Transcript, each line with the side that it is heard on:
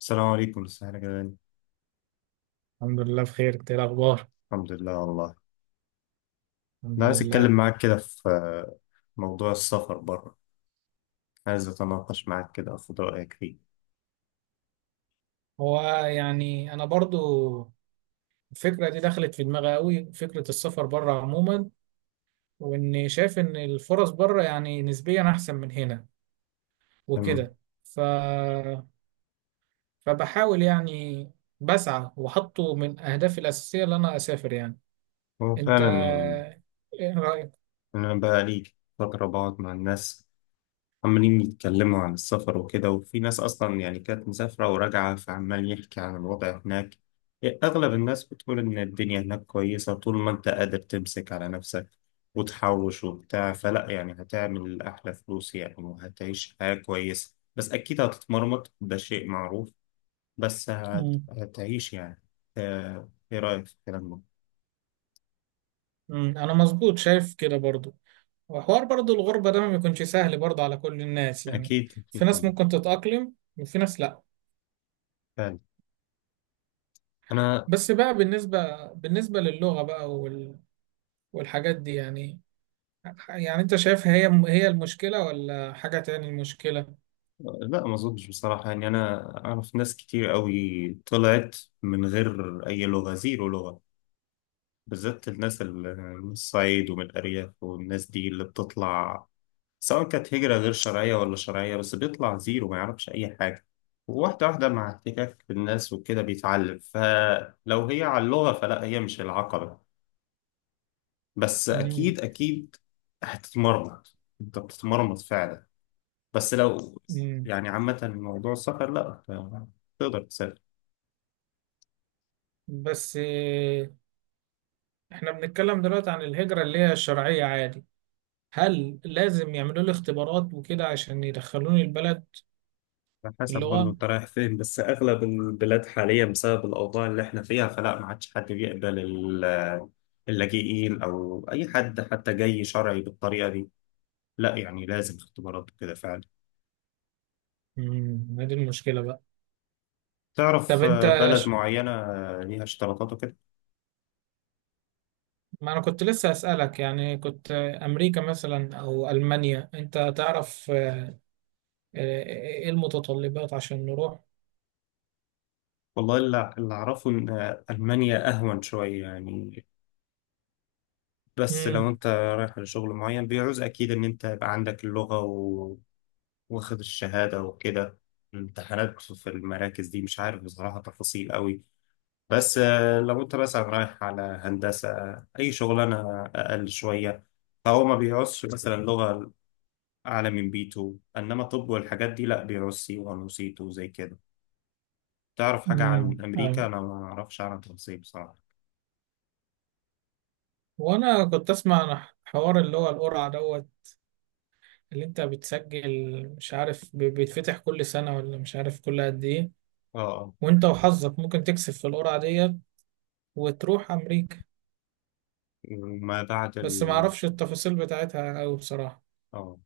left: السلام عليكم، ازيك يا جدعان؟
right: الحمد لله بخير، انت ايه الاخبار؟
left: الحمد لله والله.
right: الحمد
left: انا عايز اتكلم
right: لله.
left: معاك كده في موضوع السفر بره. عايز اتناقش معاك كده اخد رايك فيه.
right: هو، يعني انا برضو الفكره دي دخلت في دماغي قوي، فكره السفر بره عموما، واني شايف ان الفرص بره يعني نسبيا احسن من هنا
left: تمام.
right: وكده. ف فبحاول يعني، بسعى وحطه من اهدافي الاساسيه ان انا اسافر يعني.
left: هو
right: انت
left: فعلا يعني
right: ايه رايك؟
left: إن انا بقى لي فتره بقعد مع الناس عمالين يتكلموا عن السفر وكده، وفي ناس أصلا يعني كانت مسافرة وراجعة فعمال يحكي عن الوضع هناك. أغلب الناس بتقول إن الدنيا هناك كويسة طول ما أنت قادر تمسك على نفسك وتحوش وبتاع، فلا يعني هتعمل أحلى فلوس يعني وهتعيش حياة كويسة، بس أكيد هتتمرمط، ده شيء معروف. بس
right: مم.
left: هتعيش يعني. إيه رأيك في الكلام ده؟
right: مم. انا مظبوط شايف كده برضو. وحوار برضو الغربه ده ما بيكونش سهل برضو على كل الناس يعني.
left: أكيد
right: في
left: أكيد
right: ناس
left: طبعا.
right: ممكن تتاقلم وفي ناس لا.
left: فعلا. أنا،
right: بس بقى بالنسبة للغة بقى والحاجات دي يعني. يعني انت شايف هي المشكلة ولا حاجة تاني المشكلة؟
left: لا ما اظنش بصراحة. يعني انا اعرف ناس كتير قوي طلعت من غير اي لغة، زيرو لغة، بالذات الناس اللي من الصعيد ومن الارياف، والناس دي اللي بتطلع سواء كانت هجرة غير شرعية ولا شرعية بس بيطلع زيرو ما يعرفش اي حاجة. وواحدة واحدة مع احتكاك بالناس وكده بيتعلم، فلو هي على اللغة فلا، هي مش العقبة. بس
right: مم.
left: اكيد اكيد هتتمرمط، انت بتتمرمط فعلا، بس لو
right: مم.
left: يعني عامة موضوع السفر لا، تقدر تسافر.
right: بس احنا بنتكلم دلوقتي عن الهجرة اللي هي الشرعية عادي. هل لازم يعملوا لي اختبارات وكده عشان يدخلوني البلد؟
left: على حسب برضه
right: اللغة.
left: انت رايح فين، بس اغلب البلاد حاليا بسبب الاوضاع اللي احنا فيها فلا، ما عادش حد بيقبل اللاجئين او اي حد حتى جاي شرعي بالطريقة دي، لا يعني لازم اختبارات وكده فعلا.
right: مم. هذه المشكلة بقى. طب
left: تعرف
right: انت،
left: بلد
right: ش-
left: معينة ليها اشتراطات وكده.
right: ما انا كنت لسه أسألك، يعني كنت، امريكا مثلا او المانيا، انت تعرف ايه المتطلبات عشان نروح؟
left: والله اللي اعرفه ان المانيا اهون شوية يعني، بس لو
right: امم.
left: انت رايح لشغل معين بيعوز اكيد ان انت يبقى عندك اللغة، واخد الشهادة وكده. الامتحانات في المراكز دي مش عارف بصراحة تفاصيل قوي، بس لو انت مثلا رايح على هندسة، أي شغلانة أقل شوية، فهو ما بيعوزش مثلا لغة أعلى من بي B2، إنما طب والحاجات دي لأ بيعوز سي C1 وسي C2 زي كده. تعرف حاجة عن
right: امم، ايوه.
left: أمريكا؟ أنا ما أعرفش عنها تفاصيل بصراحة.
right: وانا كنت اسمع عن حوار اللي هو القرعه دوت، اللي انت بتسجل مش عارف، بيتفتح كل سنه ولا مش عارف كل قد ايه.
left: اه اه.
right: وانت وحظك ممكن تكسب في القرعه ديت وتروح امريكا.
left: وما بعد
right: بس ما
left: ال.
right: اعرفش التفاصيل بتاعتها قوي بصراحه.
left: اه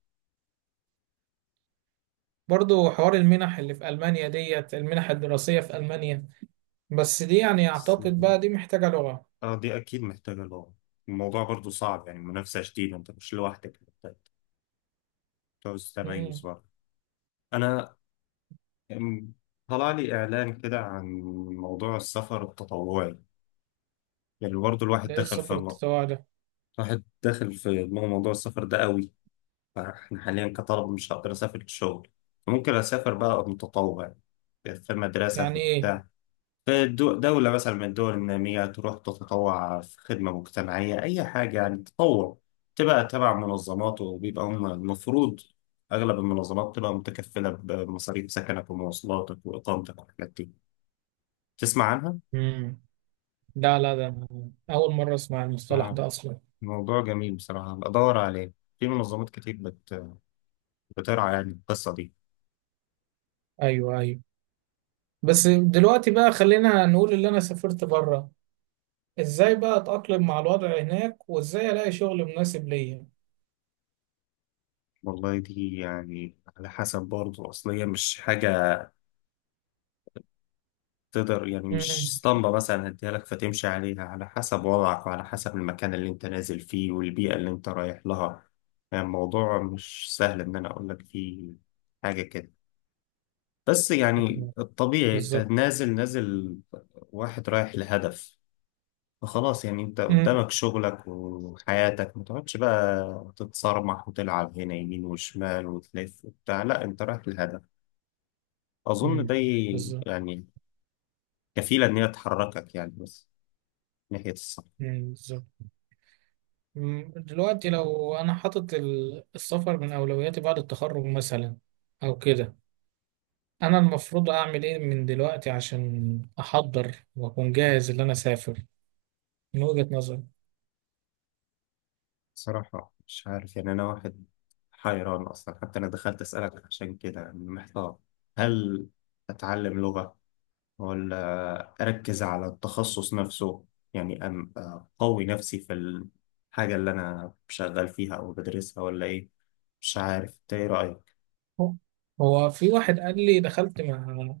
right: برضو حوار المنح اللي في المانيا ديت، المنح الدراسيه في المانيا، بس دي يعني اعتقد بقى دي محتاجه لغه.
left: اه. دي أكيد محتاجة لغة، الموضوع برضو صعب يعني منافسة شديدة، أنت مش لوحدك، جواز تميز
right: امم.
left: بقى. أنا، أم، طلع لي إعلان كده عن موضوع السفر التطوعي. يعني برضه الواحد
right: ده ايه
left: دخل في
right: السفر التطوعي ده؟
left: الواحد داخل في موضوع السفر ده قوي. فإحنا حاليا كطلبة مش هقدر أسافر للشغل، فممكن أسافر بقى متطوع، يعني في المدرسة في
right: يعني ايه؟
left: بتاع. دولة مثلا من الدول النامية تروح تتطوع في خدمة مجتمعية، أي حاجة يعني تطوع. تبقى تبع منظمات وبيبقى هم المفروض، أغلب المنظمات تبقى متكفلة بمصاريف سكنك ومواصلاتك وإقامتك والحاجات دي. تسمع عنها؟
right: امم. لا لا، ده أنا اول مره اسمع المصطلح
left: آه،
right: ده اصلا.
left: موضوع جميل بصراحة، بدور عليه. في منظمات كتير بت... بترعى يعني القصة دي.
right: ايوه ايوه. بس دلوقتي بقى خلينا نقول اللي انا سافرت بره، ازاي بقى اتأقلم مع الوضع هناك وازاي الاقي شغل مناسب ليا؟
left: والله دي يعني على حسب برضه أصلية، مش حاجة تقدر يعني، مش
right: امم،
left: اسطمبة مثلا هديها لك فتمشي عليها، على حسب وضعك وعلى حسب المكان اللي انت نازل فيه والبيئة اللي انت رايح لها. يعني الموضوع مش سهل ان انا اقول لك فيه حاجة كده، بس يعني الطبيعي انت
right: بالظبط.
left: نازل نازل واحد رايح لهدف، فخلاص يعني انت
right: امم.
left: قدامك شغلك وحياتك، ما تقعدش بقى تتصرمح وتلعب هنا يمين وشمال وتلف وبتاع، لا انت رايح لهدف. اظن ده
right: أمم. بالظبط.
left: يعني كفيلة ان هي تحركك يعني بس ناحية الصح.
right: أمم. بالظبط. أمم. دلوقتي لو انا حاطط السفر من اولوياتي بعد التخرج مثلا او كده، انا المفروض اعمل ايه من دلوقتي عشان احضر واكون جاهز اللي انا اسافر، من وجهة نظري؟
left: صراحة مش عارف يعني، أنا واحد حيران أصلا، حتى أنا دخلت أسألك عشان كده يعني محتار. هل أتعلم لغة ولا أركز على التخصص نفسه، يعني أقوي نفسي في الحاجة اللي أنا شغال فيها أو بدرسها، ولا إيه؟ مش عارف أنت إيه رأيك.
right: هو هو في واحد قال لي، دخلت مع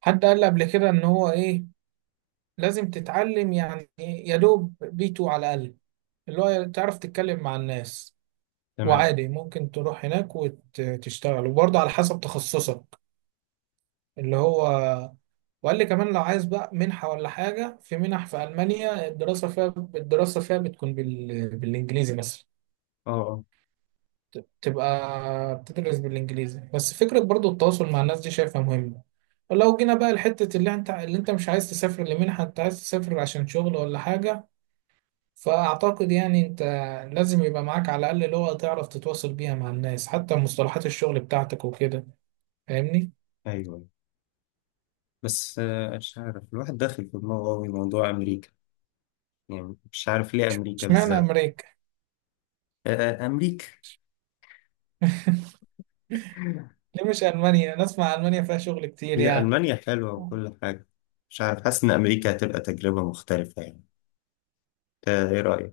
right: حد قال لي قبل كده ان هو ايه، لازم تتعلم يعني يا دوب بي 2 على الاقل، اللي هو تعرف تتكلم مع الناس.
left: تمام.
right: وعادي ممكن تروح هناك وتشتغل وبرضه على حسب تخصصك اللي هو. وقال لي كمان لو عايز بقى منحة ولا حاجة، في منح في ألمانيا الدراسة فيها بتكون بالإنجليزي مثلا،
left: أه أه.
right: تبقى بتدرس بالانجليزي، بس فكره برضو التواصل مع الناس دي شايفها مهمه. ولو جينا بقى لحته اللي انت مش عايز تسافر لمنحه، انت عايز تسافر عشان شغل ولا حاجه، فاعتقد يعني انت لازم يبقى معاك على الاقل لغه تعرف تتواصل بيها مع الناس حتى مصطلحات الشغل بتاعتك وكده، فاهمني؟
left: أيوه. بس مش عارف الواحد داخل في دماغه أوي موضوع أمريكا، يعني مش عارف ليه أمريكا
right: اشمعنى
left: بالذات.
right: امريكا؟
left: آه، أمريكا.
right: ليه مش المانيا؟ نسمع المانيا فيها شغل كتير
left: هي
right: يعني.
left: ألمانيا حلوة وكل حاجة، مش عارف حاسس إن أمريكا هتبقى تجربة مختلفة يعني. إنت إيه رأيك؟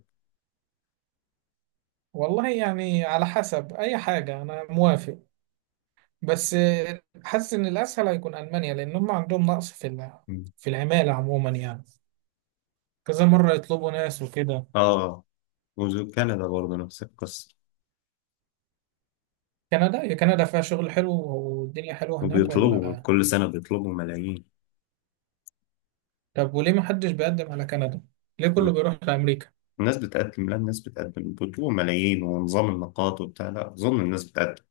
right: والله يعني على حسب، اي حاجه انا موافق. بس حاسس ان الاسهل هيكون المانيا لان هم عندهم نقص في
left: مم.
right: في العماله عموما يعني، كذا مره يطلبوا ناس وكده.
left: آه. وكندا برضه نفس القصة،
right: كندا؟ يا كندا فيها شغل حلو والدنيا حلوه هناك
left: وبيطلبوا
right: ولا؟
left: كل سنة بيطلبوا ملايين.
right: طب وليه ما حدش بيقدم على كندا؟ ليه كله
left: مم.
right: بيروح لامريكا؟
left: الناس بتقدم، لا الناس بتقدم، بيطلبوا ملايين ونظام النقاط وبتاع، لا أظن الناس بتقدم.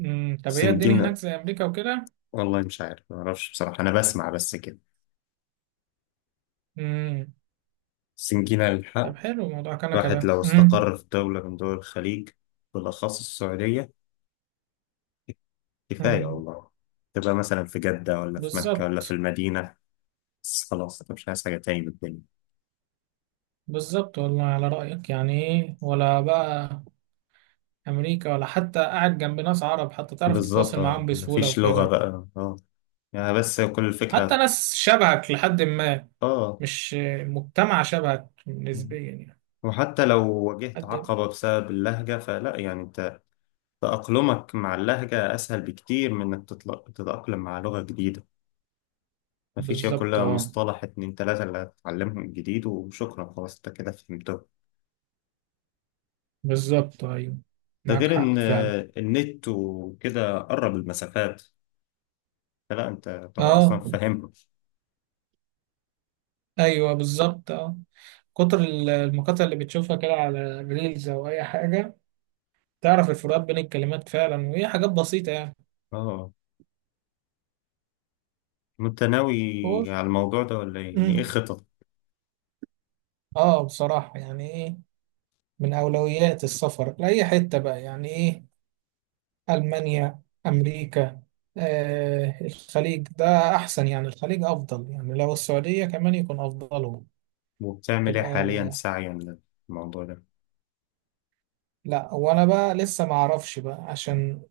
right: امم. طب هي الدنيا
left: سنجينا.
right: هناك زي امريكا وكده؟
left: والله مش عارف، ما أعرفش بصراحة أنا بسمع بس كده.
right: امم.
left: سنجينا الحق.
right: طب حلو، موضوع كندا
left: الواحد
right: ده.
left: لو
right: امم.
left: استقر في دولة من دول الخليج بالأخص السعودية، كفاية
right: امم،
left: والله. تبقى مثلا في جدة ولا في مكة ولا في
right: بالظبط.
left: المدينة، بس خلاص أنا مش عايز حاجة تاني من الدنيا.
right: بالظبط، والله على رأيك، يعني ايه ولا بقى أمريكا؟ ولا حتى قاعد جنب ناس عرب، حتى تعرف
left: بالظبط
right: تتواصل
left: اه،
right: معاهم بسهولة
left: مفيش لغة
right: وكده،
left: بقى اه، يعني بس كل
right: حتى
left: الفكرة.
right: ناس شبهك لحد ما.
left: اه.
right: مش مجتمع شبهك نسبيا يعني.
left: وحتى لو واجهت
right: حد.
left: عقبة بسبب اللهجة فلا يعني انت تأقلمك مع اللهجة أسهل بكتير من إنك تتأقلم مع لغة جديدة. مفيش، هي
right: بالظبط
left: كلها
right: اه،
left: مصطلح اتنين تلاتة اللي هتتعلمهم جديد وشكرا، خلاص انت كده فهمتهم.
right: بالظبط ايوه،
left: ده
right: معاك
left: غير
right: حق
left: إن
right: فعلا.
left: النت وكده قرب المسافات، لا انت طبعا اصلا
right: اه،
left: فاهمها.
right: ايوه بالظبط اه. كتر المقاطع اللي بتشوفها كده على ريلز او اي حاجه، تعرف الفروقات بين الكلمات فعلا، وهي حاجات بسيطه يعني.
left: اه. انت
right: هو.
left: ناوي على الموضوع ده ولا إيه؟ يعني ايه
right: مم.
left: خطط
right: اه بصراحه يعني ايه، من اولويات السفر لاي حته بقى يعني ايه، ألمانيا، أمريكا، الخليج ده أحسن، يعني الخليج أفضل يعني، لو السعودية كمان يكون أفضلهم.
left: وبتعمل ايه
right: تبقى.
left: حاليا سعيا للموضوع ده؟
right: لا، وأنا بقى لسه ما أعرفش بقى عشان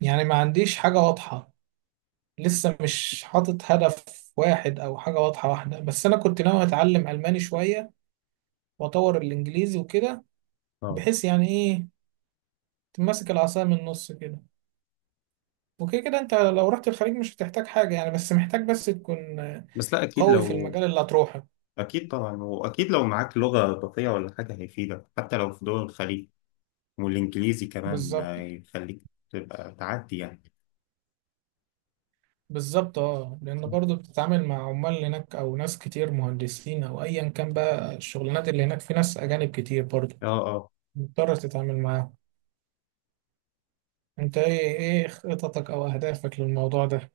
right: يعني ما عنديش حاجة واضحة. لسه مش حاطط هدف واحد أو حاجة واضحة واحدة، بس أنا كنت ناوي أتعلم ألماني شوية وأطور الإنجليزي وكده،
left: اه.
right: بحيث يعني إيه، تمسك العصاية من النص كده. وكده كده أنت لو رحت الخليج مش هتحتاج حاجة يعني، بس محتاج بس تكون
left: بس لا اكيد
right: قوي في
left: لو،
right: المجال اللي هتروحه.
left: اكيد طبعا، واكيد لو معاك لغة اضافية ولا حاجة هيفيدك حتى لو في دول الخليج، والانجليزي كمان
right: بالظبط،
left: ما يخليك تبقى تعدي يعني.
right: بالظبط اه، لان برضو بتتعامل مع عمال هناك او ناس كتير مهندسين او ايا كان بقى الشغلانات اللي هناك في ناس اجانب كتير برضو،
left: اه اه.
right: مضطر تتعامل معاهم. انت ايه خططك او اهدافك للموضوع ده؟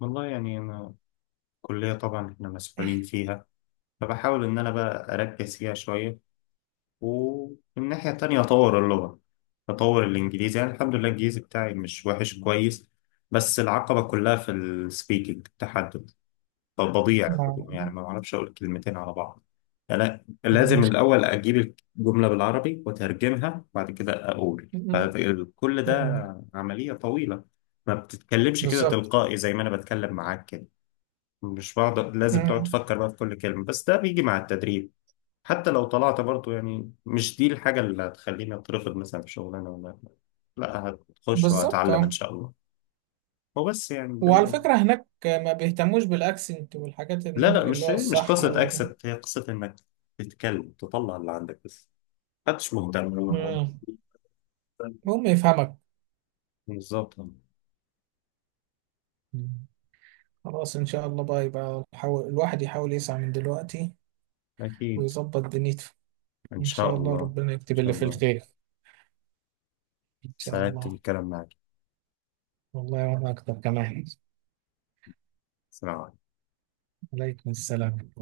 left: والله يعني انا الكلية طبعا احنا مسؤولين فيها، فبحاول ان انا بقى اركز فيها شوية، ومن الناحية التانية أطور اللغة، أطور الإنجليزي. يعني الحمد لله الإنجليزي بتاعي مش وحش، كويس. بس العقبة كلها في السبيكنج، التحدث. طب بضيع
right: مع
left: بضيع، يعني ما بعرفش أقول كلمتين على بعض. يعني أنا
right: مع
left: لازم
right: المشكلة.
left: الأول أجيب الجملة بالعربي وأترجمها وبعد كده أقول
right: م-
left: كل
right: م- م-
left: ده عملية طويلة، ما بتتكلمش كده
right: بالظبط.
left: تلقائي زي ما أنا بتكلم معاك كده. مش بقعد، لازم تقعد
right: م-
left: تفكر بقى في كل كلمة، بس ده بيجي مع التدريب. حتى لو طلعت برضو يعني مش دي الحاجة اللي هتخليني أترفض مثلا في شغلانة، ولا، لا هتخش
right: بالظبط
left: وهتعلم إن
right: اه.
left: شاء الله. هو بس يعني ده
right: وعلى
left: اللي.
right: فكرة هناك ما بيهتموش بالاكسنت والحاجات،
left: لا لا
right: النطق اللي
left: مش
right: هو
left: مش
right: الصح
left: قصة
right: اوي ده.
left: أكسبت، هي قصة إنك تتكلم، تطلع اللي عندك بس، محدش مهتم.
right: مم. هم يفهمك.
left: بالظبط.
right: مم. خلاص ان شاء الله بقى، يبقى الواحد يحاول يسعى من دلوقتي
left: أكيد.
right: ويظبط دنيته.
left: إن
right: إن شاء
left: شاء
right: الله
left: الله
right: ربنا
left: إن
right: يكتب
left: شاء
right: اللي في
left: الله.
right: الخير، إن شاء
left: سعدت
right: الله.
left: بالكلام معك.
right: والله وأنا أكتر كمان.
left: سلام عليكم.
right: عليكم السلام.